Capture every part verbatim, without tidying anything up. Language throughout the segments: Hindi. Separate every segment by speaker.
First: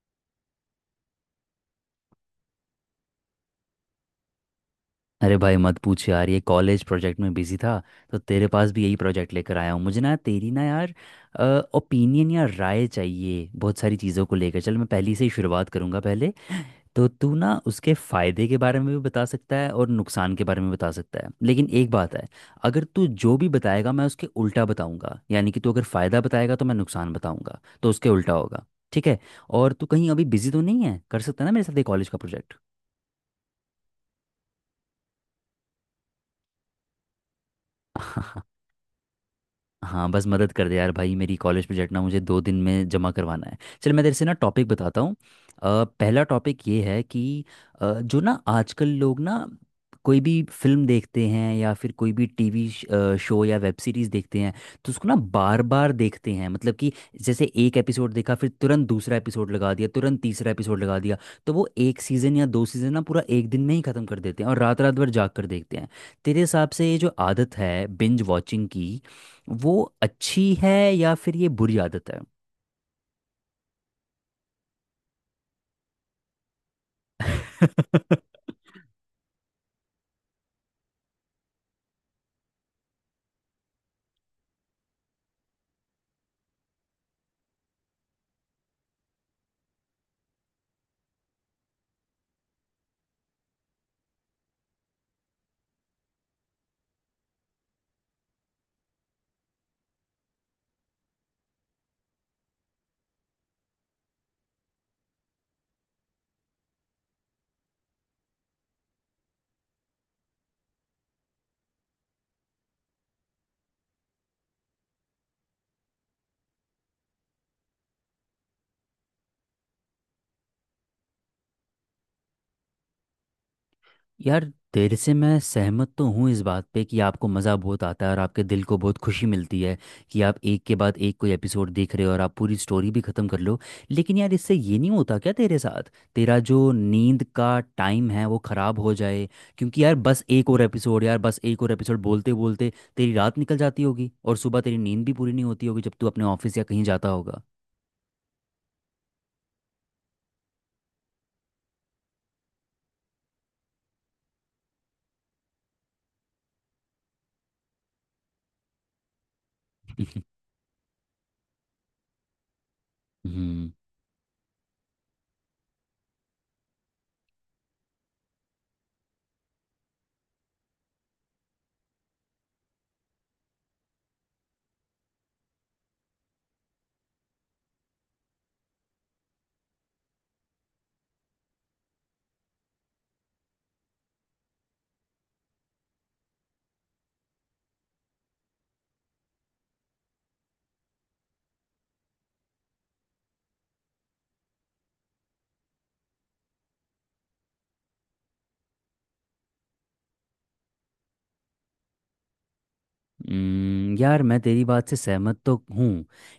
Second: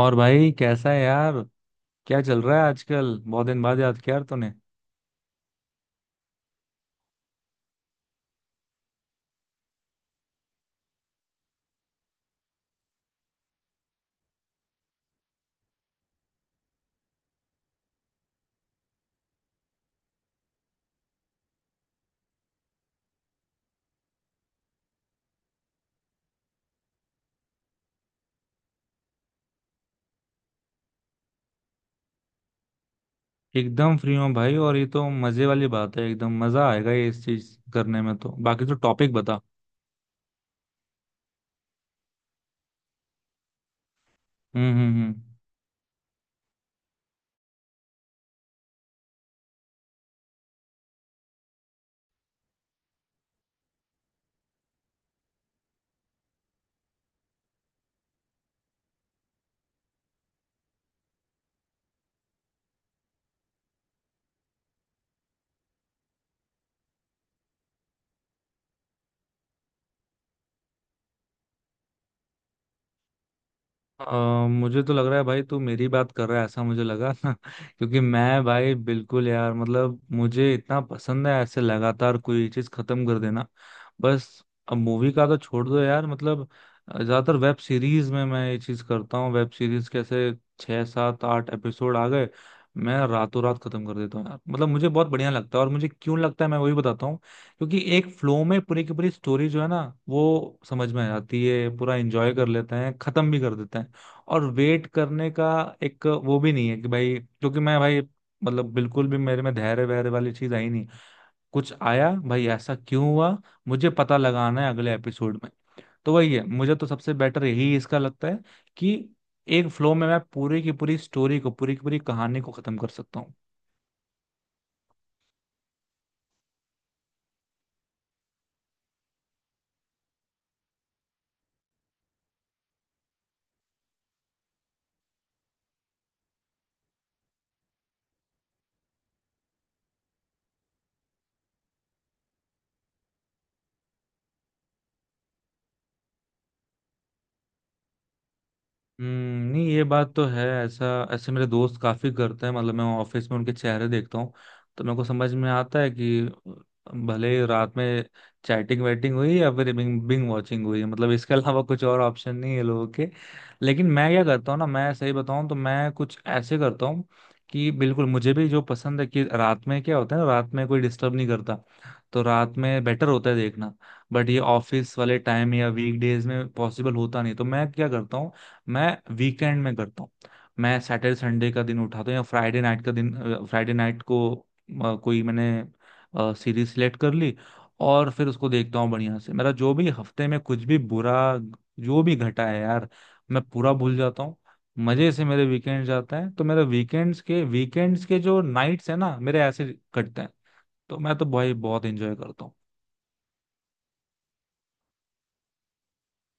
Speaker 1: और भाई कैसा है यार। क्या चल रहा है आजकल? बहुत दिन बाद याद किया यार तूने।
Speaker 2: अरे भाई मत पूछ यार, ये कॉलेज प्रोजेक्ट में बिजी था। तो तेरे पास भी यही प्रोजेक्ट लेकर आया हूँ। मुझे ना तेरी ना यार ओपिनियन या राय चाहिए बहुत सारी चीज़ों को लेकर। चल मैं पहली से ही शुरुआत करूँगा। पहले तो तू ना उसके फ़ायदे के बारे में भी बता सकता है और नुकसान के बारे में बता सकता है, लेकिन एक बात है। अगर तू जो भी बताएगा मैं उसके उल्टा बताऊँगा, यानी कि तू अगर फ़ायदा बताएगा तो मैं नुकसान बताऊँगा, तो उसके उल्टा होगा। ठीक है। और तू कहीं अभी बिजी तो नहीं है? कर सकता है ना मेरे साथ ये कॉलेज का प्रोजेक्ट?
Speaker 1: एकदम फ्री हूँ भाई। और ये तो मजे वाली बात है, एकदम मजा आएगा ये इस चीज करने में। तो बाकी तो टॉपिक बता।
Speaker 2: हाँ, बस मदद कर दे यार भाई, मेरी कॉलेज प्रोजेक्ट ना मुझे दो दिन में जमा करवाना है। चल मैं तेरे से ना टॉपिक
Speaker 1: हम्म।
Speaker 2: बताता
Speaker 1: हम्म।
Speaker 2: हूँ।
Speaker 1: हम्म।
Speaker 2: अ, पहला टॉपिक ये है कि अ, जो ना आजकल लोग ना कोई भी फिल्म देखते हैं या फिर कोई भी टीवी शो या वेब सीरीज देखते हैं, तो उसको ना बार बार देखते हैं। मतलब कि जैसे एक एपिसोड देखा फिर तुरंत दूसरा एपिसोड लगा दिया, तुरंत तीसरा एपिसोड लगा दिया। तो वो एक सीज़न या दो सीज़न ना पूरा एक दिन में ही ख़त्म कर देते हैं और रात रात भर जाग कर देखते हैं। तेरे हिसाब से ये जो आदत है बिंज वॉचिंग की, वो अच्छी है या फिर ये बुरी आदत है?
Speaker 1: अ, मुझे तो लग रहा है भाई तू मेरी बात कर रहा है, ऐसा मुझे लगा ना। क्योंकि मैं भाई बिल्कुल यार मतलब मुझे इतना पसंद है ऐसे लगातार कोई चीज खत्म कर देना। बस। अब मूवी का तो छोड़ दो यार, मतलब अ, ज्यादातर वेब सीरीज में मैं ये चीज करता हूँ। वेब सीरीज कैसे छह सात आठ एपिसोड आ गए, मैं रातों रात खत्म कर देता हूँ यार। मतलब मुझे बहुत बढ़िया लगता है। और मुझे क्यों लगता है मैं वही बताता हूँ। क्योंकि एक फ्लो में पूरी की पूरी स्टोरी जो है ना, वो समझ में आ जाती है, पूरा एंजॉय कर लेते हैं, खत्म भी कर देते हैं। और वेट करने का एक वो भी नहीं है कि भाई, क्योंकि मैं भाई, मतलब बिल्कुल भी मेरे में धैर्य वैर्य वाली चीज आई नहीं। कुछ आया भाई, ऐसा क्यों हुआ, मुझे पता लगाना है अगले एपिसोड में। तो वही है, मुझे तो सबसे बेटर यही इसका लगता है कि एक फ्लो में मैं पूरी की पूरी स्टोरी को, पूरी की पूरी कहानी को खत्म कर सकता हूँ।
Speaker 2: यार, तेरे से मैं सहमत तो हूँ इस बात पे कि आपको मज़ा बहुत आता है और आपके दिल को बहुत खुशी मिलती है कि आप एक के बाद एक कोई एपिसोड देख रहे हो और आप पूरी स्टोरी भी ख़त्म कर लो। लेकिन यार, इससे ये नहीं होता क्या तेरे साथ तेरा जो नींद का टाइम है वो ख़राब हो जाए? क्योंकि यार बस एक और एपिसोड, यार बस एक और एपिसोड बोलते बोलते तेरी रात निकल जाती होगी और सुबह तेरी नींद भी पूरी नहीं होती होगी जब तू अपने ऑफिस या कहीं जाता होगा।
Speaker 1: हम्म, नहीं ये बात तो है। ऐसा, ऐसे मेरे दोस्त काफी करते हैं, मतलब मैं ऑफिस में उनके चेहरे देखता हूँ तो मेरे को समझ में आता है कि भले ही रात में चैटिंग वैटिंग हुई या फिर बिंग बिंग वॉचिंग हुई, मतलब इसके अलावा कुछ और ऑप्शन नहीं है लोगों के।
Speaker 2: हम्म।
Speaker 1: लेकिन मैं क्या करता हूँ ना, मैं सही बताऊँ तो मैं कुछ ऐसे करता हूँ कि बिल्कुल मुझे भी जो पसंद है कि रात में क्या होता है ना, रात में कोई डिस्टर्ब नहीं करता, तो रात में बेटर होता है देखना। बट ये ऑफिस वाले टाइम या वीक डेज में पॉसिबल होता नहीं, तो मैं क्या करता हूँ, मैं वीकेंड में करता हूँ। मैं सैटरडे संडे का दिन उठाता हूँ या फ्राइडे नाइट का दिन। फ्राइडे नाइट को अ, कोई मैंने सीरीज सिलेक्ट कर ली। और फिर उसको देखता हूँ बढ़िया से। मेरा जो भी हफ्ते में कुछ भी बुरा, जो भी घटा है यार, मैं पूरा भूल जाता हूँ। मजे से मेरे वीकेंड जाता है, तो मेरे वीकेंड्स के वीकेंड्स के जो नाइट्स है ना, मेरे ऐसे कटते हैं। तो मैं तो भाई बहुत एंजॉय करता हूँ।
Speaker 2: हम्म, यार मैं तेरी बात से सहमत तो हूँ।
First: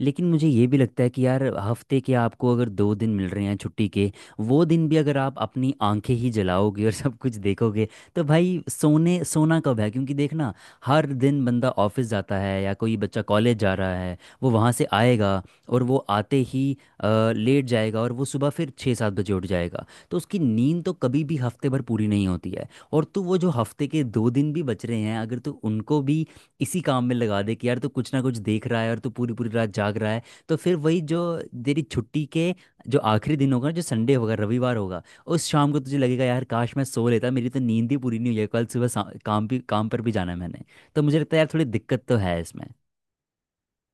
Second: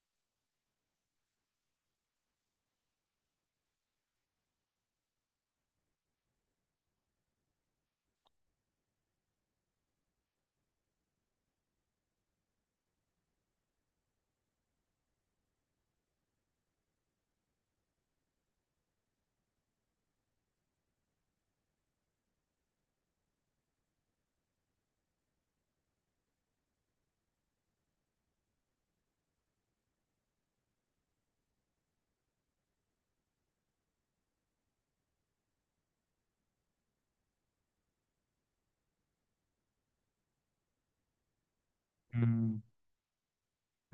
Speaker 2: लेकिन मुझे ये भी लगता है कि यार, हफ्ते के आपको अगर दो दिन मिल रहे हैं छुट्टी के, वो दिन भी अगर आप अपनी आंखें ही जलाओगे और सब कुछ देखोगे, तो भाई सोने सोना कब है? क्योंकि देखना, हर दिन बंदा ऑफिस जाता है या कोई बच्चा कॉलेज जा रहा है, वो वहाँ से आएगा और वो आते ही अ, लेट जाएगा और वो सुबह फिर छः सात बजे उठ जाएगा। तो उसकी नींद तो कभी भी हफ्ते भर पूरी नहीं होती है, और तू वो जो हफ्ते के दो दिन भी बच रहे हैं, अगर तू उनको भी इसी काम में लगा दे कि यार तू कुछ ना कुछ देख रहा है और तू पूरी पूरी रात जाग रहा है, तो फिर वही जो तेरी छुट्टी के जो आखिरी दिन होगा ना, जो संडे होगा रविवार होगा, उस शाम को तुझे लगेगा यार काश मैं सो लेता, मेरी तो नींद ही पूरी नहीं हुई है, कल सुबह सा- काम भी, काम पर भी जाना है मैंने। तो मुझे लगता है यार थोड़ी दिक्कत तो है
Speaker 1: हम्म।
Speaker 2: इसमें।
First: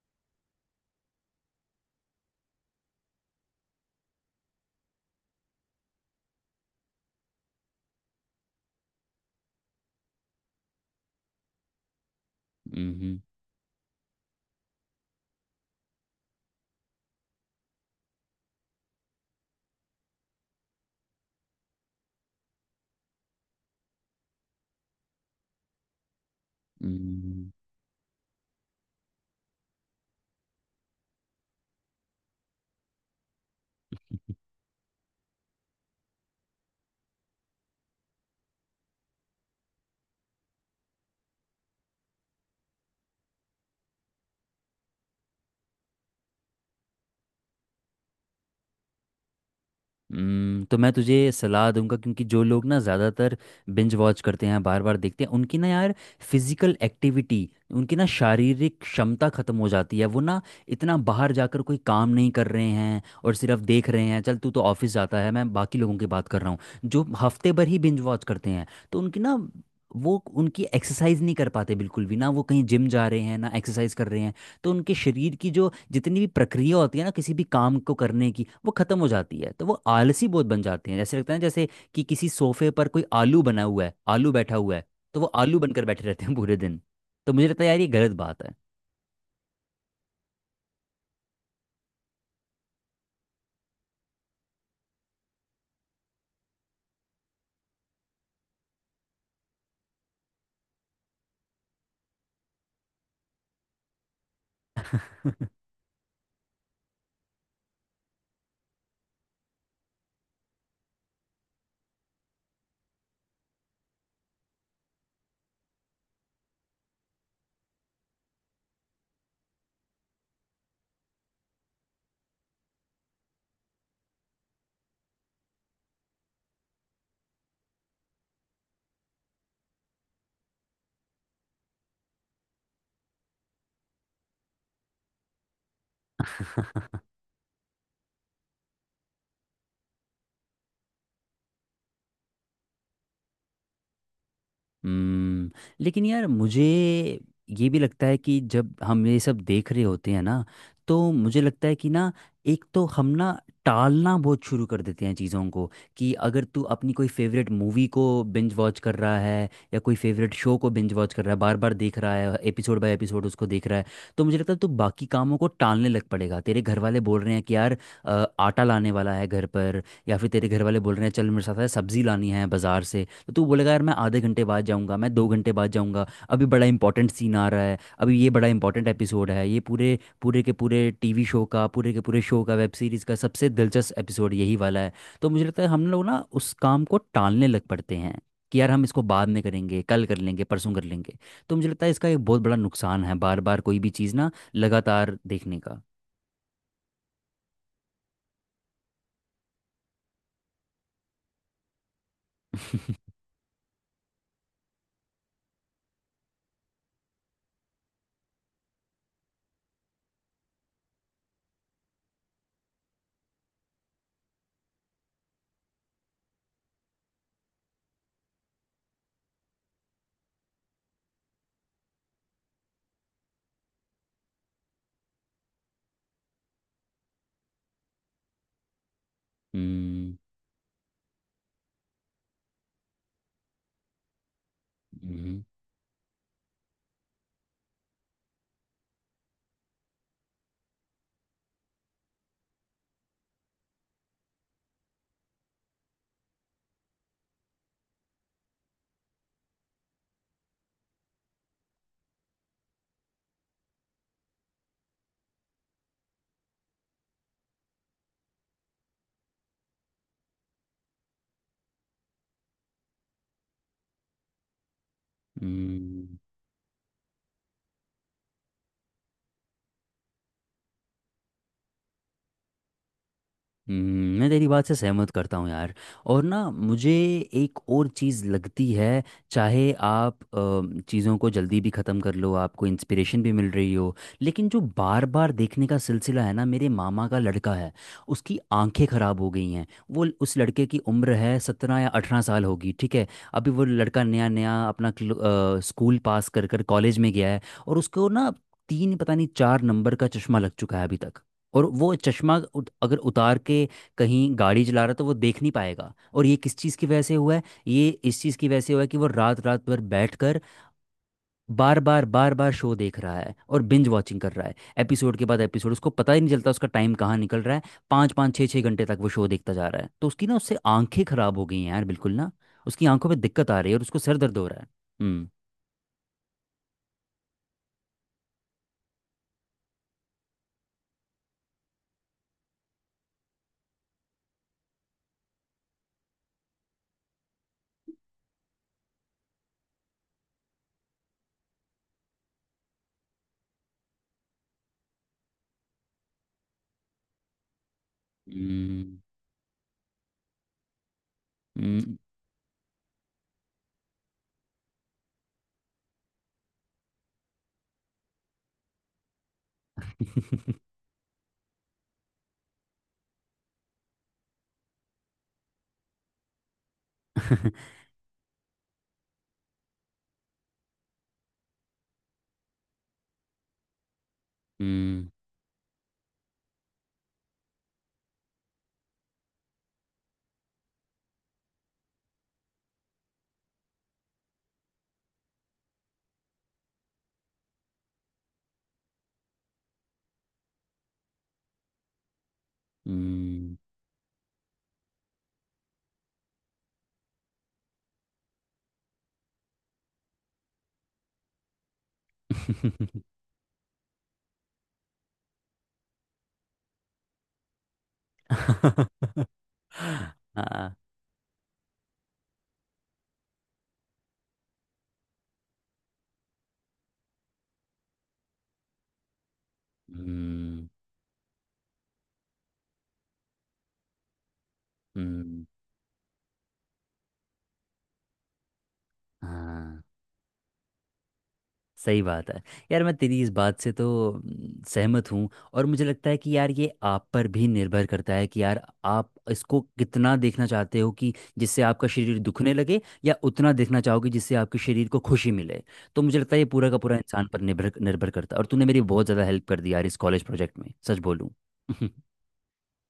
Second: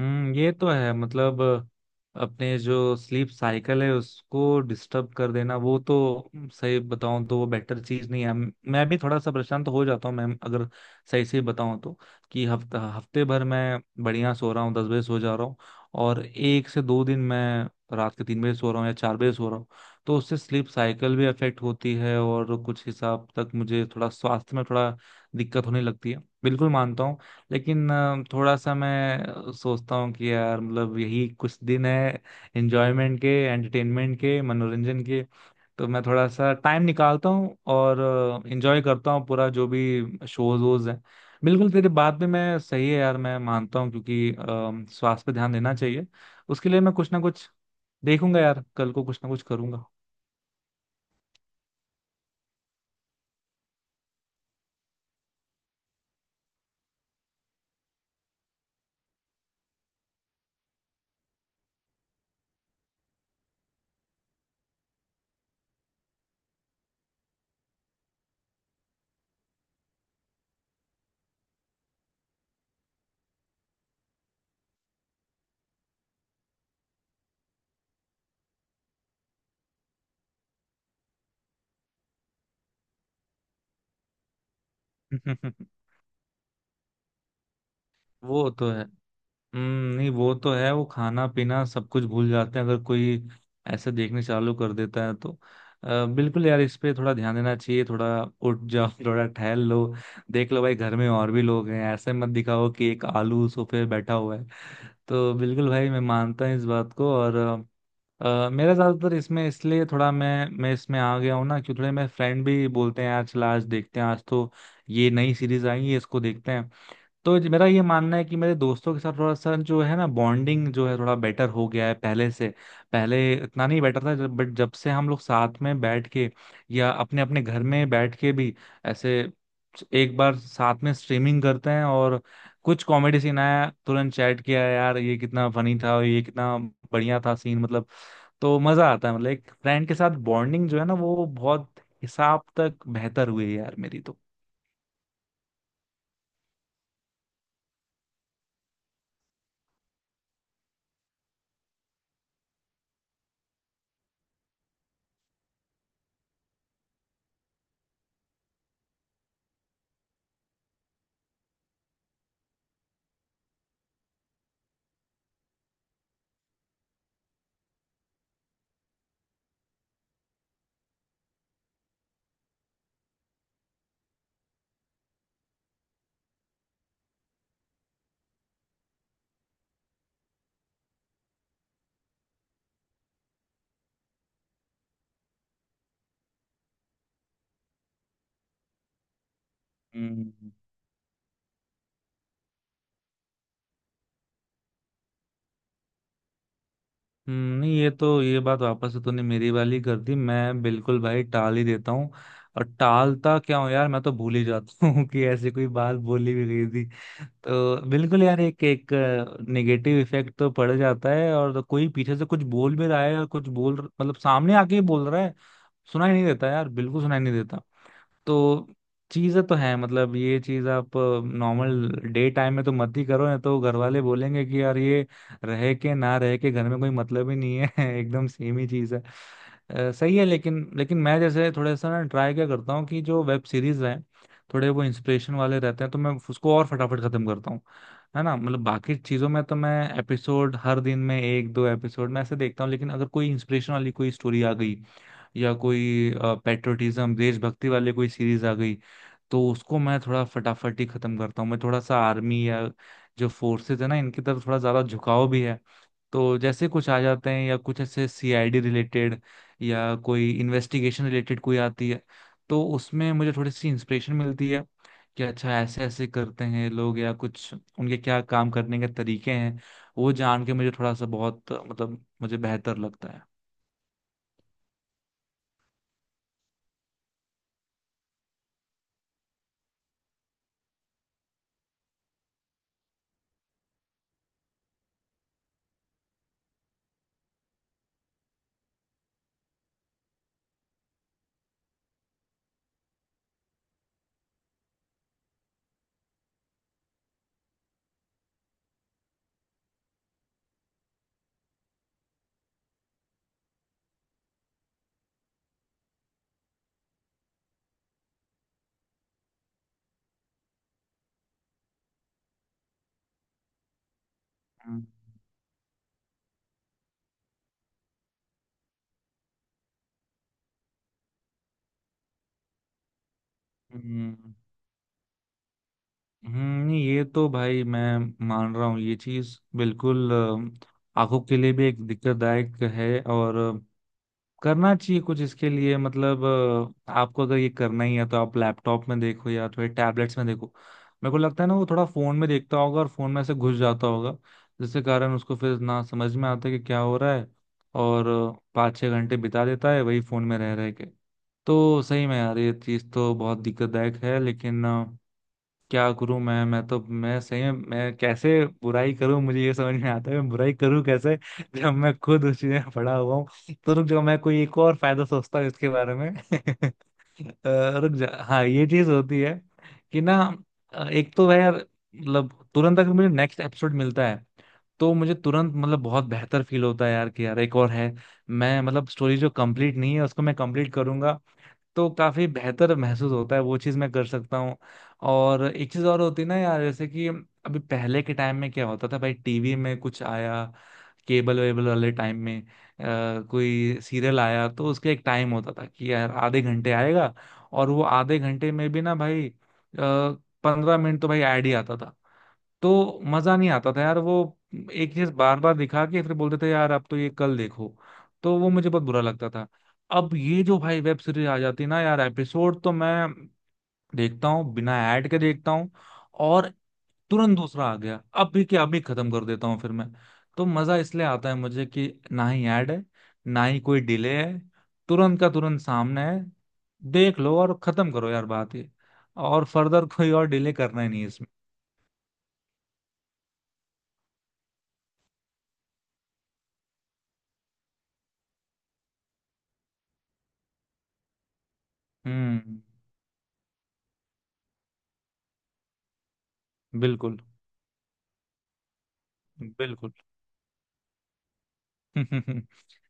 Speaker 1: हम्म, ये तो है, मतलब अपने जो स्लीप साइकिल है उसको डिस्टर्ब कर देना, वो तो, सही बताऊं तो वो बेटर चीज नहीं है। मैं भी थोड़ा सा परेशान तो हो जाता हूँ मैम, अगर सही से बताऊं तो, कि हफ्ता
Speaker 2: हम्म।
Speaker 1: हफ्ते भर मैं बढ़िया सो रहा हूँ, दस बजे सो जा रहा हूँ। और एक से दो दिन मैं रात के तीन बजे सो रहा हूँ या चार बजे सो रहा हूँ। तो उससे स्लीप साइकिल भी अफेक्ट होती है और कुछ हिसाब तक मुझे थोड़ा स्वास्थ्य में थोड़ा दिक्कत होने लगती है। बिल्कुल मानता हूँ।
Speaker 2: हम्म।
Speaker 1: लेकिन अ, थोड़ा सा मैं अ, सोचता हूँ कि यार मतलब यही कुछ दिन है, एंजॉयमेंट के, एंटरटेनमेंट के, मनोरंजन के। तो मैं थोड़ा सा टाइम निकालता हूँ और एंजॉय करता हूँ पूरा जो भी शोज वोज हैं। बिल्कुल तेरी बात भी मैं सही है यार, मैं मानता हूँ, क्योंकि अ, स्वास्थ्य पे ध्यान देना चाहिए। उसके लिए मैं कुछ ना कुछ देखूंगा यार, कल को कुछ ना कुछ करूंगा।
Speaker 2: हम्म, तो मैं तुझे सलाह दूंगा क्योंकि जो लोग ना ज़्यादातर बिंज वॉच करते हैं, बार बार देखते हैं, उनकी ना यार फिजिकल एक्टिविटी, उनकी ना शारीरिक क्षमता खत्म हो जाती है। वो ना इतना बाहर जाकर कोई काम नहीं कर रहे हैं और सिर्फ देख रहे हैं। चल तू तो ऑफिस जाता है, मैं बाकी लोगों की बात कर रहा हूँ जो हफ्ते भर ही बिंज वॉच करते हैं। तो उनकी ना, वो उनकी एक्सरसाइज नहीं कर पाते बिल्कुल भी, ना वो कहीं जिम जा रहे हैं ना एक्सरसाइज कर रहे हैं। तो उनके शरीर की जो जितनी भी प्रक्रिया होती है ना किसी भी काम को करने की, वो खत्म हो जाती है। तो वो आलसी बहुत बन जाते हैं, जैसे लगता है ना जैसे कि किसी सोफे पर कोई आलू बना हुआ है, आलू बैठा हुआ है। तो वो आलू बनकर बैठे रहते हैं पूरे दिन। तो मुझे लगता है यार ये गलत बात
Speaker 1: वो
Speaker 2: है।
Speaker 1: तो है। हम्म, नहीं वो तो है, वो खाना पीना सब कुछ भूल जाते हैं अगर कोई ऐसे देखने चालू कर देता है तो। अ, बिल्कुल यार, इस पे थोड़ा ध्यान देना चाहिए, थोड़ा उठ जाओ थोड़ा टहल लो। देख लो भाई, घर में और भी लोग हैं, ऐसे मत दिखाओ कि एक आलू सोफे पे बैठा हुआ है। तो बिल्कुल भाई मैं मानता हूँ इस बात को। और अ, अ, मेरा ज्यादातर इसमें इसलिए थोड़ा मैं मैं इसमें आ गया हूँ ना, कि थोड़े मेरे फ्रेंड भी बोलते हैं यार, चला आज देखते हैं, आज तो ये नई सीरीज आई है, इसको देखते हैं। तो ज- मेरा ये मानना है कि मेरे दोस्तों के साथ थोड़ा सा जो है ना बॉन्डिंग, जो है थोड़ा बेटर हो गया है पहले से। पहले इतना नहीं बेटर था जब, बट जब से हम लोग साथ में बैठ के या अपने अपने घर में बैठ के भी, ऐसे एक बार साथ में स्ट्रीमिंग करते हैं और कुछ कॉमेडी सीन आया, तुरंत चैट किया यार ये कितना फनी था और ये कितना बढ़िया था सीन, मतलब तो मजा आता है, मतलब एक फ्रेंड के साथ बॉन्डिंग जो है ना, वो बहुत हिसाब तक बेहतर हुई है यार मेरी तो।
Speaker 2: हम्म। लेकिन यार, मुझे ये भी लगता है कि जब हम ये सब देख रहे होते हैं ना, तो मुझे लगता है कि ना, एक तो हम ना टालना बहुत शुरू कर देते हैं चीज़ों को। कि अगर तू अपनी कोई फेवरेट मूवी को बिंज वॉच कर रहा है, या कोई फेवरेट शो को बिंज वॉच कर रहा है, बार बार देख रहा है, एपिसोड बाय एपिसोड उसको देख रहा है, तो मुझे लगता है तू बाकी कामों को टालने लग पड़ेगा। तेरे घर वाले बोल रहे हैं कि यार अ, आटा लाने वाला है घर पर, या फिर तेरे घर वाले बोल रहे हैं चल मेरे साथ है सब्जी लानी है बाजार से। तो तू बोलेगा यार मैं आधे घंटे बाद जाऊंगा, मैं दो घंटे बाद जाऊंगा, अभी बड़ा इंपॉर्टेंट सीन आ रहा है, अभी ये बड़ा इंपॉर्टेंट एपिसोड है, ये पूरे पूरे के पूरे टीवी शो का पूरे के पूरे शो का वेब सीरीज का सबसे दिलचस्प एपिसोड यही वाला है। तो मुझे लगता है हम लोग ना उस काम को टालने लग पड़ते हैं कि यार हम इसको बाद में करेंगे, कल कर लेंगे,
Speaker 1: हम्म।
Speaker 2: परसों कर लेंगे। तो मुझे लगता है इसका एक बहुत बड़ा नुकसान है बार बार कोई भी चीज़ ना लगातार देखने का।
Speaker 1: हम्म, नहीं ये तो, ये बात वापस से तूने मेरी वाली कर दी, मैं बिल्कुल भाई टाल ही देता हूँ। और टालता क्या हूँ यार, मैं तो भूल ही जाता हूँ कि ऐसी कोई बात बोली भी गई थी। तो बिल्कुल यार, एक एक नेगेटिव इफेक्ट तो पड़ जाता है, और कोई पीछे से कुछ बोल भी रहा है और कुछ बोल, मतलब सामने आके ही बोल रहा है, सुनाई नहीं देता यार, बिल्कुल सुनाई नहीं देता। तो चीजें तो हैं, मतलब ये चीज आप नॉर्मल डे टाइम में तो मत ही करो, नहीं तो घर वाले बोलेंगे कि यार ये रह के ना रह के घर में कोई मतलब ही नहीं है एकदम सेम ही चीज है। अ,
Speaker 2: हम्म।
Speaker 1: सही है। लेकिन लेकिन मैं जैसे थोड़ा सा ना ट्राई क्या करता हूँ कि जो वेब सीरीज हैं थोड़े वो इंस्पिरेशन
Speaker 2: हम्म।
Speaker 1: वाले रहते हैं, तो मैं उसको और फटाफट खत्म करता हूँ। है ना? मतलब बाकी चीजों में तो मैं एपिसोड, हर दिन में एक दो एपिसोड मैं ऐसे देखता हूँ, लेकिन अगर कोई इंस्पिरेशन वाली कोई स्टोरी आ गई, या कोई पेट्रोटिज्म देशभक्ति वाले कोई सीरीज आ गई, तो उसको मैं थोड़ा फटाफट ही खत्म करता हूँ। मैं थोड़ा सा आर्मी या जो फोर्सेस है ना, इनकी तरफ थोड़ा ज्यादा झुकाव भी है, तो जैसे कुछ आ जाते हैं या कुछ ऐसे सी आई डी रिलेटेड, या कोई इन्वेस्टिगेशन रिलेटेड कोई आती है, तो उसमें मुझे थोड़ी सी इंस्पिरेशन मिलती है कि अच्छा, ऐसे ऐसे
Speaker 2: हम्म।
Speaker 1: करते हैं लोग या कुछ, उनके क्या काम करने के तरीके हैं, वो जान के मुझे थोड़ा सा बहुत मतलब मुझे बेहतर लगता है।
Speaker 2: हम्म, मैं तेरी बात से सहमत करता हूँ यार। और ना मुझे एक और चीज़ लगती है। चाहे आप चीज़ों को जल्दी भी ख़त्म कर लो, आपको इंस्पिरेशन भी मिल रही हो, लेकिन जो बार बार देखने का सिलसिला है ना, मेरे मामा का लड़का है, उसकी आंखें ख़राब हो गई हैं। वो उस लड़के की उम्र है सत्रह या अठारह साल होगी, ठीक है। अभी वो लड़का नया नया अपना क्लो- अ, स्कूल पास कर कर कॉलेज में गया है। और उसको ना तीन पता नहीं चार नंबर का चश्मा लग चुका है अभी तक। और वो चश्मा उत- अगर उतार के कहीं गाड़ी चला रहा है तो वो देख नहीं पाएगा। और ये किस चीज़ की वजह से हुआ है? ये इस चीज़ की वजह से हुआ है कि वो रात रात भर बैठ कर बार बार बार बार शो देख रहा है और बिंज वॉचिंग कर रहा है, एपिसोड के बाद एपिसोड, उसको पता ही नहीं चलता उसका टाइम कहाँ निकल रहा है। पाँच पाँच छः छः घंटे तक वो शो देखता जा रहा है, तो उसकी ना, उससे आंखें खराब हो गई हैं यार बिल्कुल ना। उसकी आंखों में दिक्कत आ रही है और उसको सर
Speaker 1: हम्म।
Speaker 2: दर्द हो रहा है। हम्म।
Speaker 1: हम्म, नहीं, ये तो भाई मैं मान रहा हूँ ये चीज बिल्कुल अ, आंखों के लिए भी एक दिक्कतदायक है, और अ, करना चाहिए कुछ इसके लिए, मतलब अ, आपको अगर ये करना ही है तो आप लैपटॉप में देखो या थोड़े टैबलेट्स में देखो। मेरे को लगता है ना, वो थोड़ा फोन में देखता होगा और फोन में ऐसे घुस जाता होगा, जिसके कारण उसको फिर ना समझ में आता कि क्या हो रहा है। और अ, पाँच छः
Speaker 2: हम्म।
Speaker 1: घंटे बिता देता है वही फोन में रह रह के। तो
Speaker 2: हम्म।
Speaker 1: सही में यार, ये चीज तो बहुत दिक्कतदायक है, लेकिन अ, क्या करूं मैं मैं तो, मैं सही में, मैं कैसे बुराई करूं? मुझे ये समझ में आता है, मैं बुराई करूं कैसे जब मैं खुद उस चीज में पड़ा हुआ हूं? तो रुक जाओ, मैं कोई एक और फायदा सोचता हूँ इसके बारे में। अ, रुक जा, हाँ ये चीज होती है कि ना, अ, एक तो वह यार, मतलब तुरंत अगर मुझे नेक्स्ट एपिसोड मिलता है, तो
Speaker 2: हम्म।
Speaker 1: मुझे तुरंत मतलब बहुत बेहतर फील होता है यार, कि यार एक और है। मैं, मतलब स्टोरी जो कंप्लीट नहीं है उसको मैं कंप्लीट करूंगा, तो काफी बेहतर महसूस होता है, वो चीज मैं कर सकता हूँ। और एक चीज और होती है ना यार, जैसे कि अभी पहले के टाइम में क्या होता था भाई, टी वी में कुछ आया, केबल वेबल वाले टाइम में, आ,
Speaker 2: हम्म।
Speaker 1: कोई सीरियल आया, तो उसके एक टाइम होता था कि यार आधे घंटे आएगा। और वो आधे घंटे में भी ना भाई, पंद्रह मिनट तो भाई ऐड ही आता था। तो मजा नहीं आता था यार, वो एक चीज बार बार दिखा के फिर बोलते थे यार अब तो ये कल देखो। तो वो मुझे बहुत बुरा लगता था। अब ये जो
Speaker 2: हाँ।
Speaker 1: भाई वेब सीरीज आ जाती है ना यार, एपिसोड तो मैं देखता हूँ, बिना ऐड के देखता हूँ, और तुरंत दूसरा आ गया अब भी, क्या अभी खत्म कर देता हूँ फिर मैं। तो
Speaker 2: हम्म।
Speaker 1: मजा इसलिए आता है मुझे कि ना ही ऐड है, ना ही कोई डिले है, तुरंत का
Speaker 2: हम्म,
Speaker 1: तुरंत सामने है। देख लो और खत्म करो यार, बात ये, और
Speaker 2: हाँ
Speaker 1: फर्दर कोई और डिले करना ही नहीं है इसमें।
Speaker 2: सही बात है। यार मैं तेरी इस बात से तो हम्म, सहमत हूँ। और मुझे लगता है कि यार ये आप पर भी निर्भर करता है कि यार आप इसको कितना देखना चाहते हो कि जिससे आपका शरीर दुखने
Speaker 1: हम्म,
Speaker 2: लगे, या उतना देखना चाहोगे जिससे आपके शरीर को खुशी मिले। तो मुझे लगता है ये पूरा का पूरा
Speaker 1: बिल्कुल,
Speaker 2: इंसान पर निर्भर निर्भर करता है, और तूने मेरी बहुत ज़्यादा हेल्प कर दी यार
Speaker 1: बिल्कुल
Speaker 2: इस कॉलेज प्रोजेक्ट में, सच बोलूँ।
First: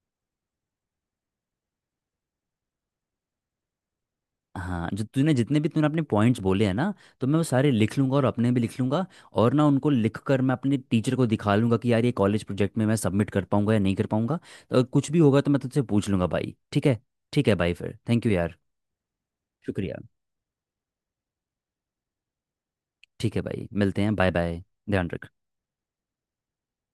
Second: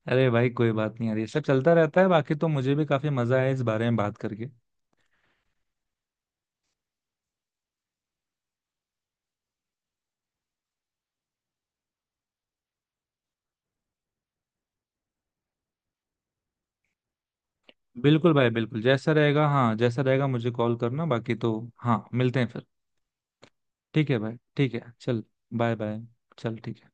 Speaker 1: अरे भाई कोई बात नहीं यार, ये सब चलता रहता है। बाकी तो मुझे भी काफी मजा आया इस बारे में बात करके।
Speaker 2: हाँ, जो तूने, जितने भी तूने अपने पॉइंट्स बोले हैं ना, तो मैं वो सारे लिख लूंगा और अपने भी लिख लूंगा। और ना उनको लिख कर मैं अपने टीचर को दिखा लूंगा कि यार ये कॉलेज प्रोजेक्ट में मैं सबमिट कर पाऊंगा या नहीं कर पाऊंगा। तो कुछ भी होगा तो मैं तुझसे पूछ लूंगा भाई, ठीक है। ठीक है भाई, फिर थैंक यू
Speaker 1: बिल्कुल भाई,
Speaker 2: यार।
Speaker 1: बिल्कुल जैसा रहेगा। हाँ,
Speaker 2: शुक्रिया।
Speaker 1: जैसा रहेगा मुझे कॉल करना। बाकी तो हाँ, मिलते हैं फिर।
Speaker 2: ठीक है भाई, मिलते
Speaker 1: ठीक
Speaker 2: हैं,
Speaker 1: है
Speaker 2: बाय
Speaker 1: भाई,
Speaker 2: बाय।
Speaker 1: ठीक है
Speaker 2: ध्यान
Speaker 1: चल।
Speaker 2: रख।
Speaker 1: बाय बाय, चल ठीक है।